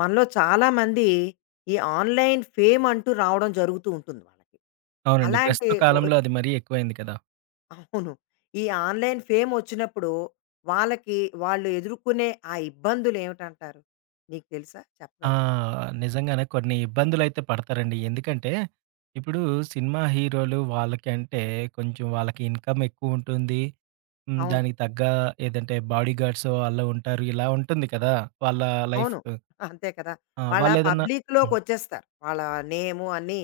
మనలో చాలామంది ఈ ఆన్‌లైన్ ఫేమ్ అంటూ రావడం జరుగుతూ ఉంటుంది వాళ్ళకి. అవునండి. అలాంటి ప్రస్తుత ఒ కాలంలో అది మరీ ఎక్కువైంది కదా! అవును. ఈ ఆన్‌లైన్ ఫేమ్ వచ్చినప్పుడు వాళ్ళకి వాళ్ళు ఎదుర్కొనే ఆ ఇబ్బందులేమిటంటారు? నీకు తెలుసా? ఆ! చెప్పగలవా? నిజంగానే కొన్ని ఇబ్బందులైతే పడతారండి. ఎందుకంటే, ఇప్పుడు సినిమా హీరోలు వాళ్ళకంటే కొంచెం వాళ్ళకి ఇన్‌కమ్ ఎక్కువుంటుంది. అవును. దానికి తగ్గ ఏదంటే బాడీగార్డ్సో ఆళ్ళు ఉంటారు. ఇలా ఉంటుంది కదా! వాళ్ళ లైఫ్. అవును. అంతే కదా! వాళ్ళ వాళ్ళేదన్నా. హ్మ్. పబ్లిక్‌లోకొచ్చేస్తారు. వాళ్ళ నేము అన్నీ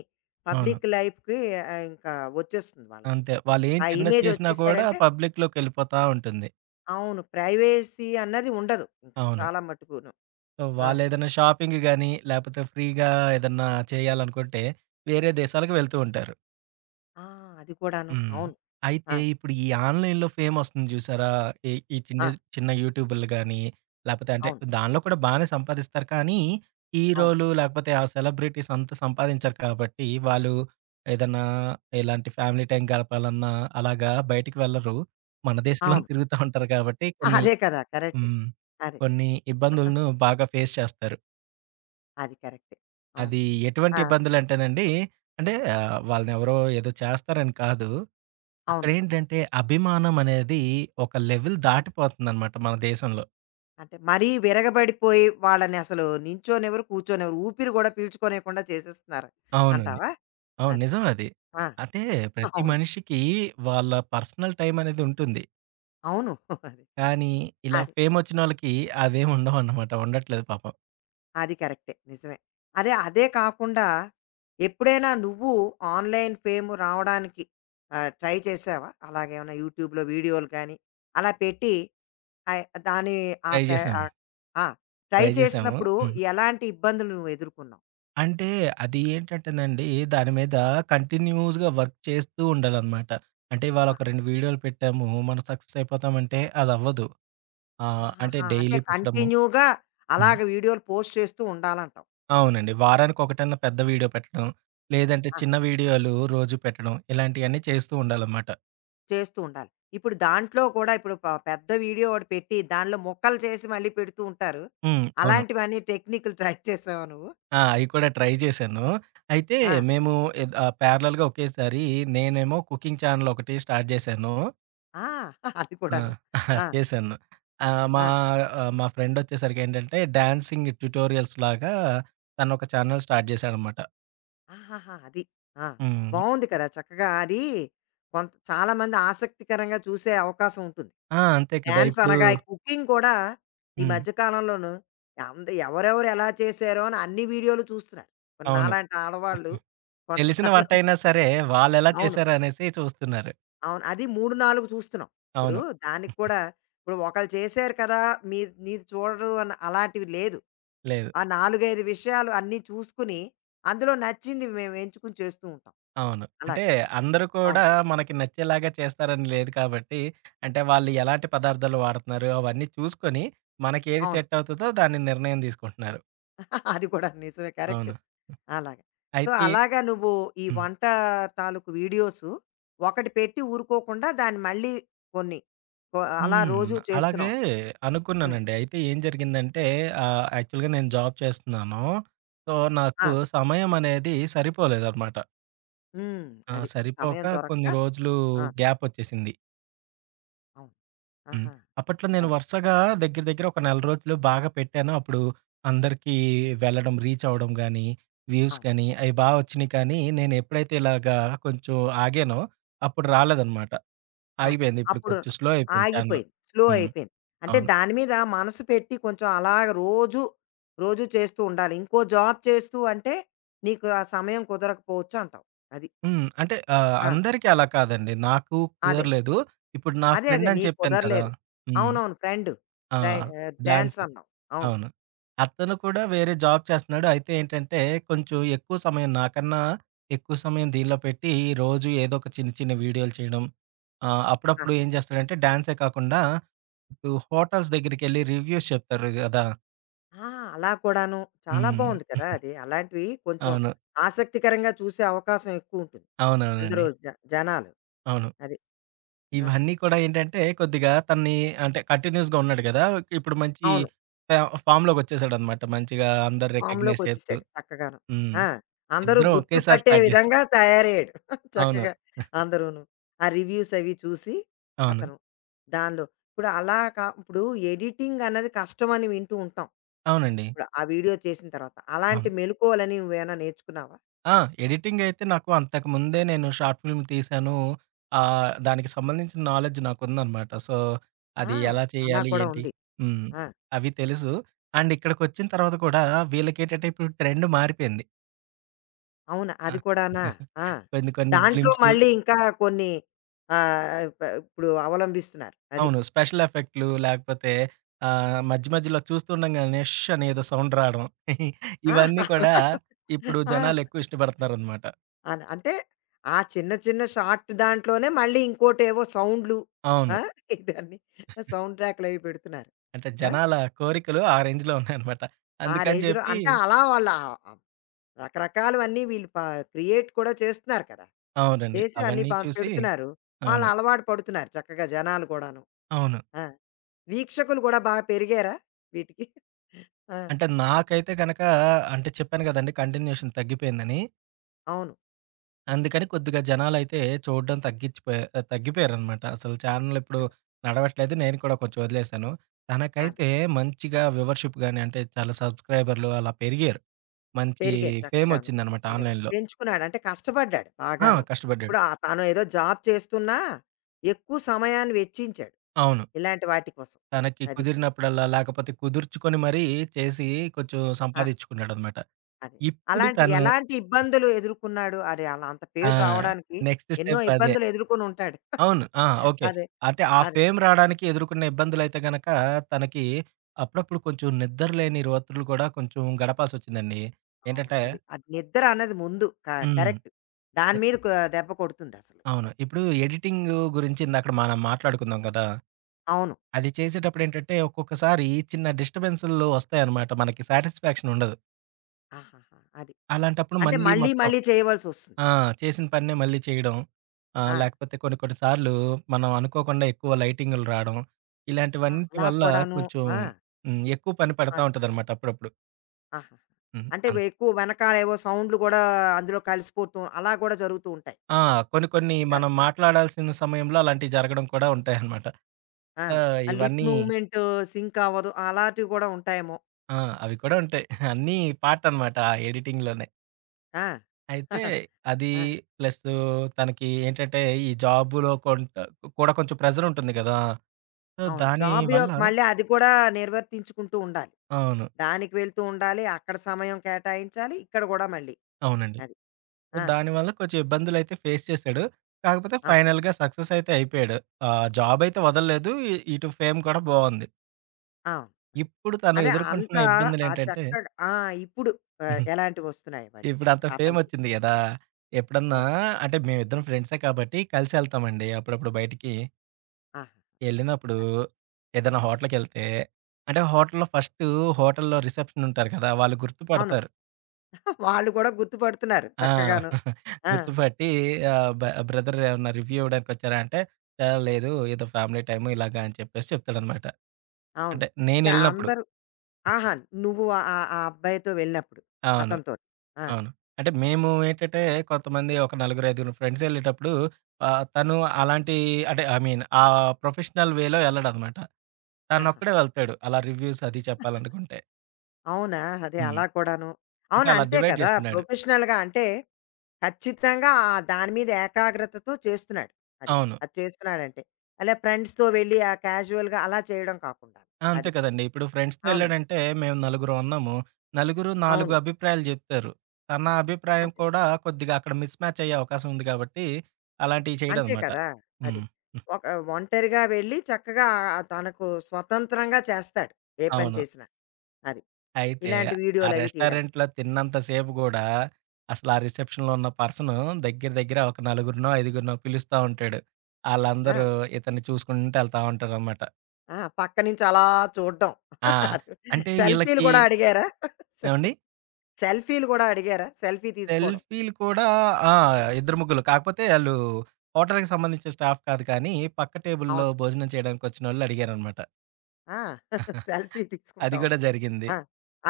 అవును. పబ్లిక్ లైఫ్‌కి ఇంకా వచ్చేస్తుంది వాళ్ళకి. అంతే. వాళ్ళేం ఆ చిన్నది ఇమేజ్ చేసినా కూడా వచ్చేసారంటే పబ్లిక్‌లోకెళ్ళిపోతా ఉంటుంది. అవును. ప్రైవసీ అన్నది ఉండదు. ఇంకా అవును. చాలా మట్టుకును. సో, ఆ! వాళ్ళేదైనా షాపింగ్ గాని, లేపోతే ఫ్రీగా ఏదన్నా చేయాలనుకుంటే వేరే దేశాలకు వెళ్తూ ఉంటారు. ఆ! అది కూడాను. హ్మ్. అవును. ఆ! అయితే ఇప్పుడు ఈ ఆన్‌లైన్‌లో ఫేమొస్తుంది జూసారా? ఈ ఈ చిన్న ఆ! చిన్న యూట్యూబర్లు గాని, లేపోతే అంటే అవును. దానిలో కూడా బానే సంపాదిస్తారు. కానీ అవును. హీరోలు లేకపోతే ఆ సెలబ్రిటీస్ అంత సంపాదించరు కాబట్టి, వాళ్ళు ఏదన్నా ఇలాంటి ఫ్యామిలీ టైం గడపాలన్నా అలాగా బయటికి వెళ్లరు. మన దేశంలోనే అవును. తిరుగుతా ఉంటారు కాబట్టి కొన్ని. అదే కదా! కరెక్ట్. హ్మ్. అది. కొన్ని ఇబ్బందులను బాగా ఫేస్ చేస్తారు. అది కరెక్టే. అవును. అది ఎటువంటి ఆ! ఇబ్బందులంటేనండి, అంటే వాళ్ళనెవరో ఏదో చేస్తారని కాదు. అవును. అక్కడేంటంటే అభిమానం అనేది ఒక లెవెల్ దాటిపోతుందన్నమాట మన దేశంలో. అంటే మరీ విరగబడిపోయి వాళ్ళని అసలు నించోనివ్వరు, కూర్చోనివ్వరు. ఊపిరి గూడా పీల్చుకోనివ్వకుండా చేసేస్తున్నారు అవునండి. అంటావా? అవును. అది. నిజం అది. ఆ! అంటే ప్రతి అవును. మనిషికి వాళ్ళ పర్సనల్ టైమ్ అనేది ఉంటుంది. అవును. అది. కానీ ఇలా అది. ఫేమొచ్చినోళ్ళకి అవేం ఉండవన్నమాట. ఉండట్లేదు పాపం. అది కరెక్టే. నిజమే. అదే, అదే కాకుండా ఎప్పుడైనా నువ్వు ఆన్‌లైన్ ఫేమ్ రావడానికి ట్రై చేశావా? అలాగేమైనా యూట్యూబ్‌లో వీడియోలు కానీ అలా పెట్టి అయ్ దాని ఆ ట్రై పె చేశాం. ఆహ్, ఆ! ట్రై ట్రై చేశాము. చేసినప్పుడు ఎలాంటి ఇబ్బందులు నువ్వు ఎదుర్కొన్నావు? అంటే అది ఏంటంటేనండి, దాని మీద కంటిన్యూయస్‌గా వర్క్ చేస్తూ ఉండాలన్నమాట. అంటే ఇవాళ ఆ! ఒక 2 వీడియోలు పెట్టాము. మనం సక్సెస్ అయిపోతామంటే అదవ్వదు. అంటే ఆహాహా! అంటే డైలీ పెట్టడము. కంటిన్యూగా హ్మ్. అలాగ వీడియోలు పోస్ట్ చేస్తూ ఉండాలంటావు. అవునండి. వారానికొకటన్నా పెద్ద వీడియో పెట్టడం. లేదంటే ఆ! చిన్న వీడియోలు రోజు పెట్టడం. ఇలాంటియన్నీ చేస్తూ ఉండాలన్నమాట. చేస్తూ ఉండాలి. ఇప్పుడు దాంట్లో కూడా ఇప్పుడు పెద్ద వీడియో ఒకటి పెట్టి దానిలో ముక్కలు చేసి మళ్ళీ పెడుతూ ఉంటారు. అవును. అలాంటివన్నీ టెక్నిక్‌లు ట్రై చేసావా నువ్వు? అయి కూడా ట్రై చేశాను. అయితే ఆ! మేము ప్యారలెల్‌గా ఒకేసారి నేనేమో కుకింగ్ ఛానెల్ ఒకటి స్టార్ట్ చేశాను. ఆ! అది ఆ! కూడాను. ఆ! చేశాను. ఆహ్, మా ఆ! మా ఫ్రెండొచ్చేసరికేంటంటే డాన్సింగ్ ట్యుటోరియల్స్ లాగా తనొక ఛానెల్ స్టార్ట్ చేశాడన్నమాట. ఆహాహా! అది. ఆ! హ్మ్. బావుంది కదా! చక్కగా అది కొంత చాలామంది ఆసక్తికరంగా చూసే అవకాశం ఉంటుంది. ఆ! అంతే కదా! డాన్స్ ఇప్పుడు. అనగా ఈ కుకింగ్ కూడా ఈ హ్మ్. మధ్య కాలంలోను ఎవరెవరు ఎలా చేశారో అని అన్ని వీడియోలు చూస్తున్నారు. మరి అవును. నాలాంటి ఆడవాళ్ళు కొంచెం తెలిసిన వంటయినా సరే వాళ్ళెలా అవును. చేశారనేసి చూస్తున్నారు. అవును. అది 3, 4 చూస్తున్నాం. ఇప్పుడు అవును. దానికి కూడా ఇప్పుడు ఒకళ్ళు చేశారు కదా! మీ నీది చూడరు అని అలాంటివి లేదు. లేదు. ఆ 4, 5 విషయాలు అన్నీ చూసుకుని, అందులో నచ్చింది మేము ఎంచుకుని చేస్తూ ఉంటాం. అవును. అంటే అలాగా. అందరూ కూడా అవును. మనకి నచ్చేలాగా చేస్తారని లేదు కాబట్టి, అంటే వాళ్ళు ఎలాంటి పదార్థాలు వాడుతున్నారు అవన్నీ చూసుకొని, మనకేది అవును. సెట్ అవుతదో దాన్ని నిర్ణయం తీసుకుంటున్నారు. అది కూడా నిజమే. కరెక్ట్. అవును. అలాగా. సో, అయితే. అలాగా నువ్వు ఈ హ్మ్. వంట తాలూకు వీడియోసు ఒకటి పెట్టి ఊరుకోకుండా దాన్ని మళ్ళీ కొన్ని కొ అలా హ్మ్. రోజు అలాగే చేస్తున్నావు. హ్మ్. అనుకున్నానండి. అయితే ఏం జరిగిందంటే యాక్చువల్‌గా నేను జాబ్ చేస్తున్నాను. సో, నాకు ఆ! సమయం అనేది సరిపోలేదనమాట. హ్మ్. అది. సమయం సరిపోక దొరక్క కొన్ని రోజులు ఆ! గ్యాపొచ్చేసింది. అవును. హ్మ్. ఆహా! అప్పట్లో నేను అది. వరుసగా దగ్గర దగ్గర ఒక నెల రోజులు బాగా పెట్టాను. అప్పుడు అందరికీ వెళ్ళడం, రీచ్ అవ్వడం గానీ, వ్యూస్ అవును. గానీ అయి బా వచ్చినియి. కానీ నేనెప్పుడైతే ఇలాగా కొంచెం ఆగానో అప్పుడు రాలేదనమాట. అది. ఆగిపోయింది. ఇప్పుడు అప్పుడు కొంచెం స్లో అయిపోయింది ఛానెల్. ఆగిపోయింది. స్లో హ్మ్. అయిపోయింది. అంటే అవును. దాని మీద మనసు పెట్టి కొంచెం అలాగ రోజు, రోజు చేస్తూ ఉండాలి. ఇంకో జాబ్ చేస్తూ అంటే నీకు ఆ సమయం కుదరకపోవచ్చు అంటావు. అది. అంటే ఆ! అందరికీ అలా కాదండి. నాకు అదే. కుదరలేదు. ఇప్పుడు నా అదే. అదే. ఫ్రెండ్ అని నీకు చెప్పాను కదా! కుదరలేదు. హ్మ్. అవునవును. ఫ్రెండ్ ఆ! Dry dance dance. అన్నావు. అవును. అవును. అతను కూడా వేరే జాబ్ చేస్తున్నాడు. అయితే ఏంటంటే, కొంచెం ఎక్కువ సమయం నాకన్నా ఎక్కువ సమయం దీనిలో పెట్టి, రోజు ఏదో ఒక చిన్న, చిన్న వీడియోలు చేయడం. అప్పుడప్పుడు ఆహా! ఏం చేస్తాడంటే, డాన్సే కాకుండా ఇప్పుడు హోటల్స్ దగ్గరికెళ్ళి రివ్యూస్ చెప్తారు గదా! ఆ! అలా కూడాను. చాలా బావుంది హ్మ్. కదా! అది. అలాంటివి కొంచెం అవును. ఆసక్తికరంగా చూసే అవకాశం ఎక్కువుంటుంది. అవునవునండి. అందరూ జనాలు. అవును. అది. ఆ! ఇవన్నీ కూడా ఏంటంటే, కొద్దిగా తనని అంటే కంటిన్యూయస్‌గా ఉన్నాడు గదా! ఇప్పుడు మంచి అవును. ఫా ఫామ్‌లోకొచ్చేసాడనమాట. మంచిగా అందరు రికగ్నైజ్ చేస్తూ. ఫామ్‌లోకొచ్చేసాడు చక్కగాను. హ్మ్. ఆ! అందరూ ఇద్దరం ఒకేసారి గుర్తుపట్టే స్టార్ట్ చేసాం. విధంగా తయారయ్యాడు. అవును. చక్కగా అందరూను. ఆ రివ్యూస్ అవి చూసి అవును. అతను దానిలో ఇప్పుడు అలా కా ఇప్పుడు ఎడిటింగ్ అన్నది కష్టమని వింటూ ఉంటాం. అవునండి. ఇప్పుడు ఆ వీడియో చేసిన తర్వాత. అవును. అలాంటి మెలుకువలని నువ్వేమైనా నేర్చుకున్నావా? ఆ! ఎడిటింగయితే నాకు అంతకుముందే నేను షార్ట్ ఫిల్మ్ తీశాను. దానికి సంబంధించిన నాలెడ్జ్ నాకుందనమాట. సో, అది ఆ! ఎలా అలా చేయాలి? కూడా ఏంటి? ఉంది. హ్మ్. ఆ! అవి తెలుసు. అండ్ ఇక్కడికొచ్చిన తర్వాత కూడా వీళ్ళకేంటంటే ఇప్పుడు ట్రెండ్ మారిపోయింది. అవునా? ఆ! అది కూడానా? ఆ! కొన్ని కొన్ని దాంట్లో గ్లింప్స్‌లు. మళ్ళీ ఇంకా కొన్ని ఆహ్, ప ఇప్పుడు అవలంబిస్తున్నారు. అది. అవును. స్పెషల్ ఎఫెక్ట్‌లు లేకపోతే మధ్య మధ్యలో చూస్తుండంగానే ష్ అనేదో సౌండ్ రాడం. ఆ! ఇవన్నీ కూడా అలా ఇప్పుడు ఆ! జనాలెక్కువ ఇష్టపడుతున్నారనమాట. అంటే ఆ చిన్న చిన్న షార్ట్ దాంట్లోనే మళ్ళీ ఇంకోటేవో సౌండ్‌లు. అవును. ఆ! ఇదన్నీ సౌండ్ ట్రాక్‌లవి పెడుతున్నారు. అంటే ఆ! జనాల కోరికలు ఆ రేంజ్‌లో ఉన్నాయనమాట. ఆ అందుకని రేంజ్‌లో చెప్పి అంటే అలా వాళ్ళ ఆహ్, రకరకాలవన్నీ వీళ్ళు క్రియేట్ కూడా చేస్తున్నారు కదా! అవునండి. చేసి అన్నీ అవన్నీ చూసి. పెడుతున్నారు. వాళ్ళు అవును. అలవాటు పడుతున్నారు చక్కగా జనాలు కూడాను. అవును. ఆ! వీక్షకులు కూడా బాగా పెరిగారా వీటికి? ఆ! అంటే నాకైతే గనక అంటే చెప్పాను కదండీ కంటిన్యూషన్ తగ్గిపోయిందని. అవును. అందుకని కొద్దిగా జనాలైతే చూడడం తగ్గిచ్చిపోయా తగ్గిపోయారనమాట. అసలు ఛానెల్ ఇప్పుడు అదే. నడవట్లేదు. నేను కూడా కొంచెం వదిలేసాను. అదే. తనకైతే మంచిగా వ్యూవర్‌షిప్ గాని అంటే చాలా సబ్‌స్క్రైబర్‌లు అలా పెరిగారు. మంచి పెరిగాయి చక్కగాను. ఫేమొచ్చిందనమాట అదే. ఆన్‌లైన్‌లో. పెంచుకున్నాడు. అంటే కష్టపడ్డాడు బాగాను. కష్టపడ్డాడు. ఇప్పుడు తను ఏదో జాబ్ చేస్తున్నా, ఎక్కువ సమయాన్ని వెచ్చించాడు. అవును. ఇలాంటి వాటి కోసం. తనకి అది. కుదిరినప్పుడల్లా లేకపోతే కుదుర్చుకొని మరీ చేసి కొంచెం ఆ! సంపాదించుకున్నాడనమాట. అదే. ఇప్పుడు అలాంటి తను. ఎలాంటి ఇబ్బందులు ఎదుర్కొన్నాడు? అది అలా అంత ఆ! పేరు రావడానికి నెక్స్ట్ ఎన్నో స్టెప్ అదే. ఇబ్బందులు ఎదుర్కొని ఉంటాడు. అవును. ఓకే. అదే. అంటే ఆ అదే. ఫేమ్ రాడానికి ఎదుర్కొన్న ఇబ్బందులైతే గనక తనకి అప్పుడప్పుడు కొంచెం నిద్ర లేని రాత్రులు కూడా కొంచెం గడపాల్సొచ్చిందండి. అవును. ఏంటంటే. అది. అది నిద్ర అన్నది ముందు క హ్మ్. కరెక్ట్. ఎ దాని మీద దెబ్బ కొడుతుందసలు. అవును. ఇప్పుడు ఎడిటింగ్ గురించి ఇందాకడ మనం మాట్లాడుకున్నాం కదా! అవును. అది చేసేటప్పుడేంటంటే ఒక్కొక్కసారి చిన్న డిస్టర్బెన్స్‌లు వస్తాయన్నమాట. మనకి సాటిస్ఫాక్షన్ ఉండదు. ఆహాహా! అది. అలాంటప్పుడు అంటే మళ్ళీ మళ్ళీ మొత్తం. మళ్ళీ చేయవలసొస్తుంది. ఆ! చేసిన పనినే మళ్ళీ చేయడం. ఆ! లేకపోతే కొన్ని కొన్ని సార్లు మనం అనుకోకుండా ఎక్కువ లైటింగులు రాడం. ఆ! ఇలాంటివన్నిటి అలా వల్ల కూడాను. కొంచెం. ఆ! ఎక్కువ పని ఆ! పడతా ఉంటదనమాట అప్పుడప్పుడు. ఆహా! హ్మ్. అంటే అన్ ఎక్కువ వెనకాల ఏవో సౌండ్‌లు గూడా అందులో కలిసిపోతూ అలా గూడా జరుగుతూ ఉంటాయి. ఆ! కొన్ని కొన్ని ఆ! మనం మాట్లాడాల్సిన సమయంలో అలాంటివి జరగడం కూడా ఉంటాయనమాట. ఆ! సో, ఆ లిప్ ఇవన్నీ. మూవ్‌మెంట్ సింక్ అవ్వదు. అలాంటివి గూడా ఉంటాయేమో. ఆ! అవి కూడా ఉంటాయి. అన్నీ పార్టనమాట ఆ ఎడిటింగ్‌లోనే. ఆ! అయితే అది ఆ! ప్లస్ తనకి ఏంటంటే ఈ జాబ్‌లో కొంత కూడా కొంచెం ప్రెషరుంటుంది గదా! సో, అవును. దాని జాబ్ వల్ల యొక్క మళ్ళీ అది కూడా నిర్వర్తించుకుంటూ ఉండాలి. అవును. దానికి వెళ్తూ ఉండాలి. అక్కడ సమయం కేటాయించాలి. ఇక్కడ గూడా మళ్ళీ. అవునండి. అది. ఆ! దానివల్ల కొంచెం ఇబ్బందులైతే ఫేస్ చేశాడు. కాకపోతే ఆ! ఫైనల్‌గా సక్సెస్ అయితే అయిపోయాడు. జాబ్ అయితే వదలలేదు. ఇటు ఫేమ్ కూడా బావుంది. అవును. అది. ఇప్పుడు తను అదే అంత ఎదుర్కొంటున్న ఆ ఇబ్బందులేంటంటే చక్కగా ఆ! ఇప్పుడు హుహు. ఎలాంటివొస్తున్నాయి వాడికి ఇప్పుడంత అతనికి? ఫేమొచ్చింది గదా! ఎప్పుడన్నా అవును. అంటే మేమిద్దరం ఫ్రెండ్సే కాబట్టి కలిసెళ్తామండి అప్పుడప్పుడు బయటికి. ఆహా! ఎళ్ళినప్పుడు అదే. ఏదైనా హోటల్‌కెళ్తే అంటే హోటల్‌లో ఫస్టు హోటల్‌లో రిసెప్షన్ ఉంటారు కదా! వాళ్ళు అవును. గుర్తుపడతారు. వాళ్ళు కూడా గుర్తుపడుతున్నారు ఆ! చక్కగాను. ఆ! గుర్తుపట్టి, ఆహ్, బ బ్రదర్ ఏమన్నా రివ్యూ ఇవ్వడానికొచ్చారా అంటే, లేదు ఏదో ఫ్యామిలీ టైము ఇలాగా అని చెప్పేసి చెప్తాడనమాట. అవును. అంటే ఇంకా నేనెళ్ళినప్పుడు. అందరూ ఆహా! నువ్వు ఆ ఆ ఆ అబ్బాయితో వెళ్ళినప్పుడు అవును. అతనితోటి. ఆ! అవును. అంటే మేము ఏంటంటే కొంతమంది ఒక నలుగురు, ఐదుగురు ఫ్రెండ్స్ ఎళ్ళేటప్పుడు తను అలాంటి అంటే ఐ మీన్ ఆ ప్రొఫెషనల్ వేలో ఎళ్ళడనమాట. ఆహా! తనొక్కడే వెళ్తాడు. అలా రివ్యూస్ అది చెప్పాలనుకుంటే. అవునా! అదే హ్మ్. అలా కూడాను. అంటే అవును. అలా అంతే డివైడ్ కదా! చేసుకున్నాడు. ప్రొఫెషనల్‌గా అంటే ఖచ్చితంగా ఆ దాని మీద ఏకాగ్రతతో చేస్తున్నాడు. అది. అవును. అది చేస్తున్నాడంటే. అలా ఫ్రెండ్స్‌తో వెళ్ళి ఆ క్యాజువల్‌గా అలా చేయడం కాకుండా. ఆ, అంతే అది. కదండీ. ఇప్పుడు ఫ్రెండ్స్‌తో అవును. ఎళ్ళాడంటే మేము నలుగురం ఉన్నాము. నలుగురు 4 అవును. అభిప్రాయాలు జెప్తారు. తన అభిప్రాయం అంతే. కూడా కొద్దిగా అక్కడ మిస్ మ్యాచ్ అయ్యే అవకాశం ఉంది కాబట్టి, అలాంటివి అంతే చేయడనమాట. కదా! అది. హ్మ్. హ్మ్. ఒక ఒంటరిగా వెళ్ళి చక్కగా ఆ తనకు స్వతంత్రంగా చేస్తాడు. ఏ పని అవును. చేసినా. అది. అయితే ఇలాంటి ఆ వీడియోలవి తీయడానికి. రెస్టారెంట్‌లో తిన్నంత సేపు గూడా అసలు ఆ రిసెప్షన్‌లో ఉన్న పర్సను దగ్గర దగ్గర ఒక నలుగురినో, ఐదుగురినో పిలుస్తా ఉంటాడు. ఆళ్ళందరూ ఆ! ఇతన్ని చూసుకుంటూ ఎళ్తా ఉంటారనమాట. ఆ! పక్క నుంచి అలా చూడ్డం. ఆ! అంటే సెల్ఫీలు ఈళ్ళకి గూడా అడిగారా? సె ఏవండి? సెల్ఫీలు గూడా అడిగారా? సెల్ఫీ తీసుకోవడం. సెల్ఫీలు కూడా. ఆ! ఇద్దరు ముగ్గురు. కాకపోతే ఆళ్ళు హోటల్‌కి సంబంధించిన స్టాఫ్ కాదు కానీ, పక్క టేబుల్‌లో అవును. భోజనం చేయడానికొచ్చినోళ్ళు అడిగారనమాట. ఆ! సెల్ఫీ అది గూడా తీసుకుంటామని. జరిగింది ఆ!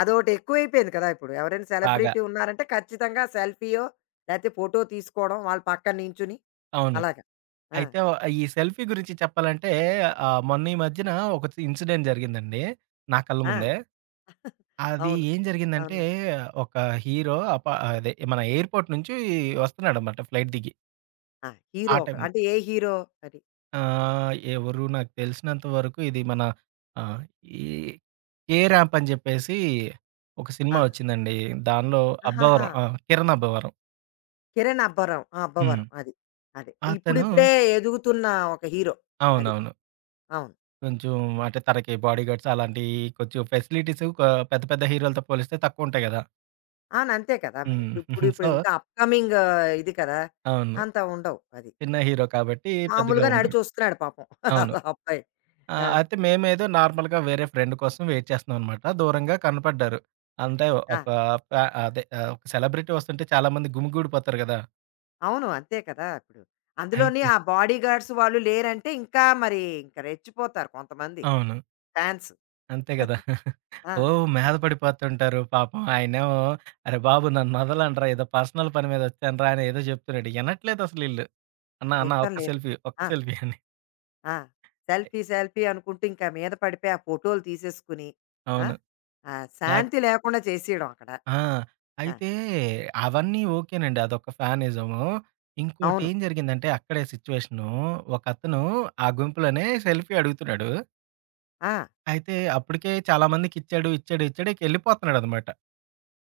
అదోటి ఎక్కువైపోయింది కదా! ఇప్పుడు. ఎవరైనా బాగా. సెలబ్రిటీ ఉన్నారంటే ఖచ్చితంగా సెల్ఫీయో, లేతే ఫోటో తీసుకోవడం వాళ్ళు పక్కన నించుని. అవును. అలాగా. ఆ! అయితే వ ఈ సెల్ఫీ గురించి చెప్పాలంటే మొన్న ఈ మధ్యన ఒక ఇన్సిడెంట్ జరిగిందండి నా కళ్ళ ఆ! ముందే. అది అవును. ఏం జరిగిందంటే అవునా? ఒక హీరో అదే మన ఎయిర్‌పోర్ట్ నుంచి వస్తున్నాడనమాట ఫ్లైట్ దిగి. ఆ! ఆ హీరో ఒకడు. టైంలో అంటే ఏ హీరో అది? ఎవరు నాకు తెలిసినంత వరకు ఇది మన ఆహ్, ఈ 'కే ర్యాంప్' అని చెప్పేసి ఒక సినిమా ఆహా! వచ్చిందండి. దానిలో ఆహాహా! అబ్బవరం, కిరణ్ అబ్బవరం. కిరణ్ అబ్బవరం. ఆ! హ్మ్. అబ్బవరం. అది. అది. అతను. ఇప్పుడిప్పుడే ఎదుగుతున్న ఒక హీరో. అది. అవునవును. అవును. కొంచెం అంటే తనకి బాడీ గార్డ్స్ అలాంటియి కొంచెం ఫెసిలిటీస్ పెద్ద పెద్ద హీరోలతో పోలిస్తే తక్కువ ఉంటాయి గదా! అవును. అంతే కదా! మరి. హ్మ్. ఇప్పుడు ఇప్పుడు సో, ఇంకా అప్‌కమింగ్ ఇది కదా! అవును. అంత ఉండవు. అది. చిన్న హీరో కాబట్టి పెద్దగా మామూలుగా ఉండరు. నడిచొస్తున్నాడు పాపం. అవును. ఆ అబ్బాయి. ఆ! అయితే మేమేదో నార్మల్‌గా వేరే ఫ్రెండ్ కోసం వెయిట్ చేస్తున్నాం అనమాట. దూరంగా కనపడ్డారు. అంటే ఆ! ఒక ప అదే ఒక సెలబ్రిటీ వస్తుంటే చాలామంది గుమిగూడిపోతారు గదా! అవును. అంతే కదా! ఇప్పుడు. అందులోని అయితే ఆ బాడీగార్డ్స్ వాళ్ళు లేరంటే ఇంకా మరి ఇంకా రెచ్చిపోతారు కొంతమంది అవును. ఫ్యాన్స్. అంతే గదా! ఓహ్! ఆ! మీద పడిపోతుంటారు. పాపం ఆయనేమో "అరే బాబు నన్నొదలండ్రా ఏదో పర్సనల్ పని మీద వచ్చానురా" అని ఏదో చెప్తున్నాడు. వినట్లేదసలీళ్ళు. "అన్న అన్న వినటం ఒక్క లేదు. సెల్ఫీ, ఒక్క ఆ! సెల్ఫీ" అని. ఆ! సెల్ఫీ, సెల్ఫీ అనుకుంటూ ఇంకా మీద పడిపోయి ఆ ఫోటోలు తీసేసుకుని, ఆ! అవును. ఆ లేకపోతే. శాంతి లేకుండా చేసేయడం అక్కడ. ఆ! ఆ! అయితే అవన్నీ ఓకేనండి. అదొక ఫ్యానిజము. అవును. ఇంకోటేం జరిగిందంటే అక్కడే సిట్యుయేషను. ఒకతను ఆ గుంపులోనే సెల్ఫీ అడుగుతున్నాడు. ఆ! అయితే అప్పటికే చాలా మందికిచ్చాడు, ఇచ్చాడు, ఇచ్చాడు ఇకెళ్ళిపోతున్నాడనమాట.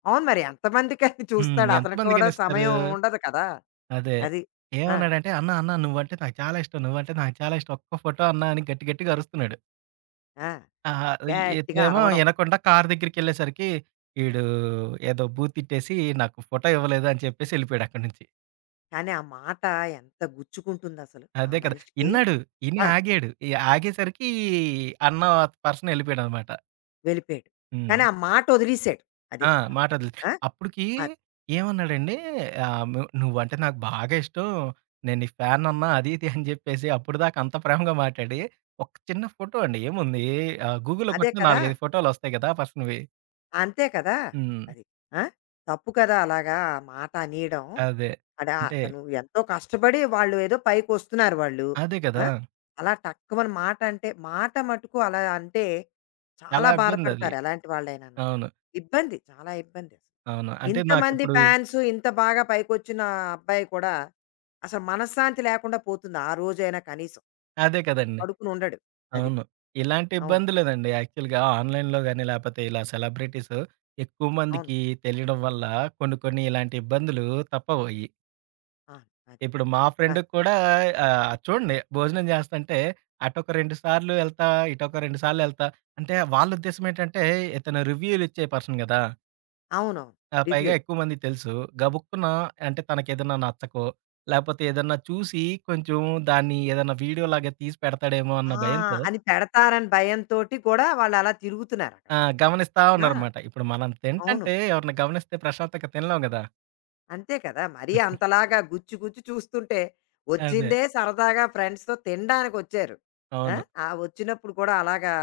అవును మరి ఎంతమందికని చూస్తాడు? అతనికి కూడా ఎంతమందికనిస్తారు? సమయం ఉండదు కదా! అదే. అది. ఆ! ఏమన్నాడంటే, "అన్న, అన్న నువ్వంటే నాకు చాలా ఇష్టం. నువ్వంటే నాకు చాలా ఇష్టం. ఒక్క ఫోటో అన్నా" అని గట్టి గట్టిగా అరుస్తున్నాడు. ఆ! ఆహా! గట్టిగా ఇతనేమో అరవడం. ఇనకుండా కారు దగ్గరికెళ్ళేసరికి, ఈడు ఏదో బూతిట్టేసి నాకు ఫోటో ఇవ్వలేదు అని చెప్పేసి ఎళ్ళిపోయాడక్కడి నుంచి. కానీ ఆ మాట ఎంత గుచ్చుకుంటుందసలు ఆ అదే కదా! మనిషికి. ఇన్నాడు. ఇని ఆ! ఆగాడు. ఈ ఆగేసరికి అన్న పర్సన్ ఎళ్ళిపోయాడనమాట. వెళ్ళిపోయాడు. కానీ హ్మ్. ఆ మాట వదిలేసాడు. అది ఆ! అక్కడ. మాటొదిలేసి. ఆ! అప్పటికి అద్ ఏమన్నాడండి ఆహ్, ను నువ్వంటే నాకు బాగా ఇష్టం. నేను నీ ఫ్యాన్ అన్నా అది ఇది అని చెప్పేసి అప్పటిదాకా అంత ప్రేమగా మాట్లాడి, ఒక చిన్న ఫోటో అండి ఏముంది గూగుల్‌లో అదే కొట్టిన కదా! 4, 5 ఫోటోలొస్తాయి కదా! పర్సన్‌వి. అంతే కదా! హ్మ్. అది. ఆ! తప్పు కదా అలాగా ఆ మాట అనేయడం. అదే. అడా అంటే అతను ఎంతో కష్టపడి వాళ్ళు ఏదో పైకొస్తున్నారు వాళ్ళు. అదే ఆ! కదా! అలా టక్కుమని మాట అంటే మాట మటుకు అలా అంటే చాలా చాలా ఇబ్బందది. బాధపడతారు ఎలాంటి వాళ్ళైనాను. అవును. ఇబ్బంది. చాలా ఇబ్బంది. అసలు. అవును. అంటే ఇంతమంది నాకిప్పుడు ఫాన్స్ ఇంత బాగా పైకొచ్చిన అబ్బాయి కూడా అసలు మనశ్శాంతి లేకుండా పోతుంది ఆ రోజైనా కనీసం. అదే కదండీ! పడుకునుండడు. అది. అవును. ఇలాంటి అవును. ఇబ్బంది లేదండి. యాక్చువల్‌గా ఆన్‌లైన్‌లో గాని, లేపోతే ఇలా సెలబ్రిటీస్ ఎక్కువ అవును. మందికి తెలియడం వల్ల కొన్ని, కొన్ని ఇలాంటి ఇబ్బందులు తప్పవయి. ఆ! అది. ఇప్పుడు మా ఆ! ఫ్రెండ్‌కి కూడా చూడండి భోజనం చేస్తంటే అటొక 2 సార్లు ఎళ్తా, ఇటొక 2 సార్లు ఎళ్తా. అంటే వాళ్ళ ఉద్దేశ్యం ఏంటంటే ఇతను రివ్యూలు ఇచ్చే పర్సన్ గదా! అవునవును. పైగా రివ్యూలు. ఎక్కువ మందికి తెలుసు. గబుక్కున అంటే తనకేదన్నా నచ్చకో, లేపోతే ఏదన్నా చూసి కొంచెం దాన్ని ఏదన్నా వీడియోలాగా తీసి పెడతాడేమో అన్న ఆ! భయంతో. అని పెడతారని భయంతోటి కూడా వాళ్ళలా తిరుగుతున్నారక్కడ. ఆ! గమనిస్తా ఆ! ఉన్నారనమాట. ఇప్పుడు మనం అవును. తింటంటే ఎవరిని గమనిస్తే ప్రశాంతంగా తినలేం గదా! అంతే కదా! మరీ అంతలాగా గుచ్చి గుచ్చి చూస్తుంటే, అదే. వచ్చిందే సరదాగా ఫ్రెండ్స్‌తో తినడానికొచ్చారు. ఆ! అవును. ఆ వచ్చినప్పుడు కూడా అలాగా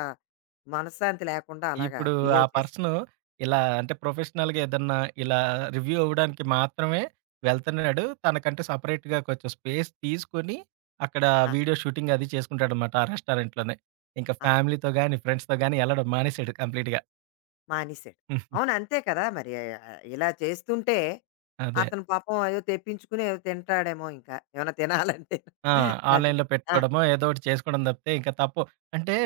మనశ్శాంతి లేకుండా అలాగా ఇప్పుడు ఆ బిహేవ్ చేస్తే పర్సను ఇలా అంటే ప్రొఫెషనల్‌గా ఏదన్నా ఇలా రివ్యూ అవ్వడానికి మాత్రమే వెళ్తున్నాడు. తనకంటూ సెపరేట్‌గా కొంచెం స్పేస్ తీసుకొని అక్కడ ఆ! వీడియో షూటింగ్ అది చేసుకుంటాడనమాట ఆ రెస్టారెంట్‌లోనే. ఇంకా ఆహా! ఫ్యామిలీతో గాని, ఫ్రెండ్స్‌తో గాని ఎళ్ళడం మానేసాడు కంప్లీట్‌గా. మానేసాడు. అవును. అంతే కదా! మరి ఇలా చేస్తుంటే అదే. అతను పాపం ఏదో తెప్పించుకుని ఏదో తింటాడేమో ఇంకా. ఏమైనా తినాలంటే. ఆ! అది. ఆన్‌లైన్‌లో ఆ! పెట్టుకోవడమో ఏదో ఒకటి చేసుకోవడం తప్పితే ఇంకా తప్పు. అంటే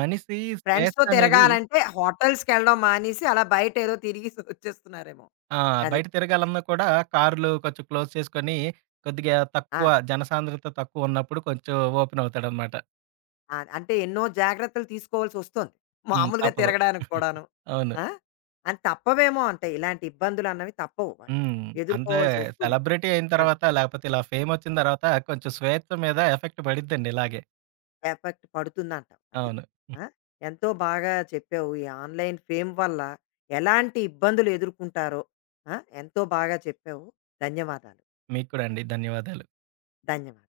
మనిషి స్వేచ్ఛ ఫ్రెండ్స్‌తో అనేది. తిరగాలంటే హోటల్స్‌కెళ్ళడం మానేసి, అలా బయటేదో తిరిగేసి వచ్చేస్తున్నారేమో. ఆ! అది. బయట తిరగాలన్నా కూడా కారులు కొంచెం క్లోజ్ చేసుకొని, కొద్దిగా ఆ! తక్కువ జనసాంద్రత తక్కువున్నప్పుడు కొంచెం ఓపెన్ అవుతాడనమాట. ఆ! అంటే ఎన్నో జాగ్రత్తలు తీసుకోవాల్సొస్తోంది. మామూలుగా తప్పదు. తిరగడానికి కూడాను. అవును. ఆ! అది తప్పవేమో అంటే ఇలాంటి ఇబ్బందులన్నవి తప్పవు వాళ్ళు. హ్మ్. అంటే ఎదుర్కోవాల్సొస్తుంది. సెలబ్రిటీ అయిన ఆ! తర్వాత, లేకపోతే ఇలా ఫేమొచ్చిన తర్వాత కొంచెం స్వేచ్ఛ మీద ఎఫెక్ట్ పడిద్దండి ఇలాగే. ఎఫెక్ట్ పడుతుందంటావు. అది. అవును. ఆ! ఎంతో బాగా చెప్పావు. ఈ ఆన్‌లైన్ ఫేమ్ వల్ల ఎలాంటి ఇబ్బందులు ఎదుర్కొంటారో. ఆ! ఎంతో బాగా చెప్పావు. ధన్యవాదాలు. మీకు కూడా అండి. ధన్యవాదాలు. ధన్యవాదాలు.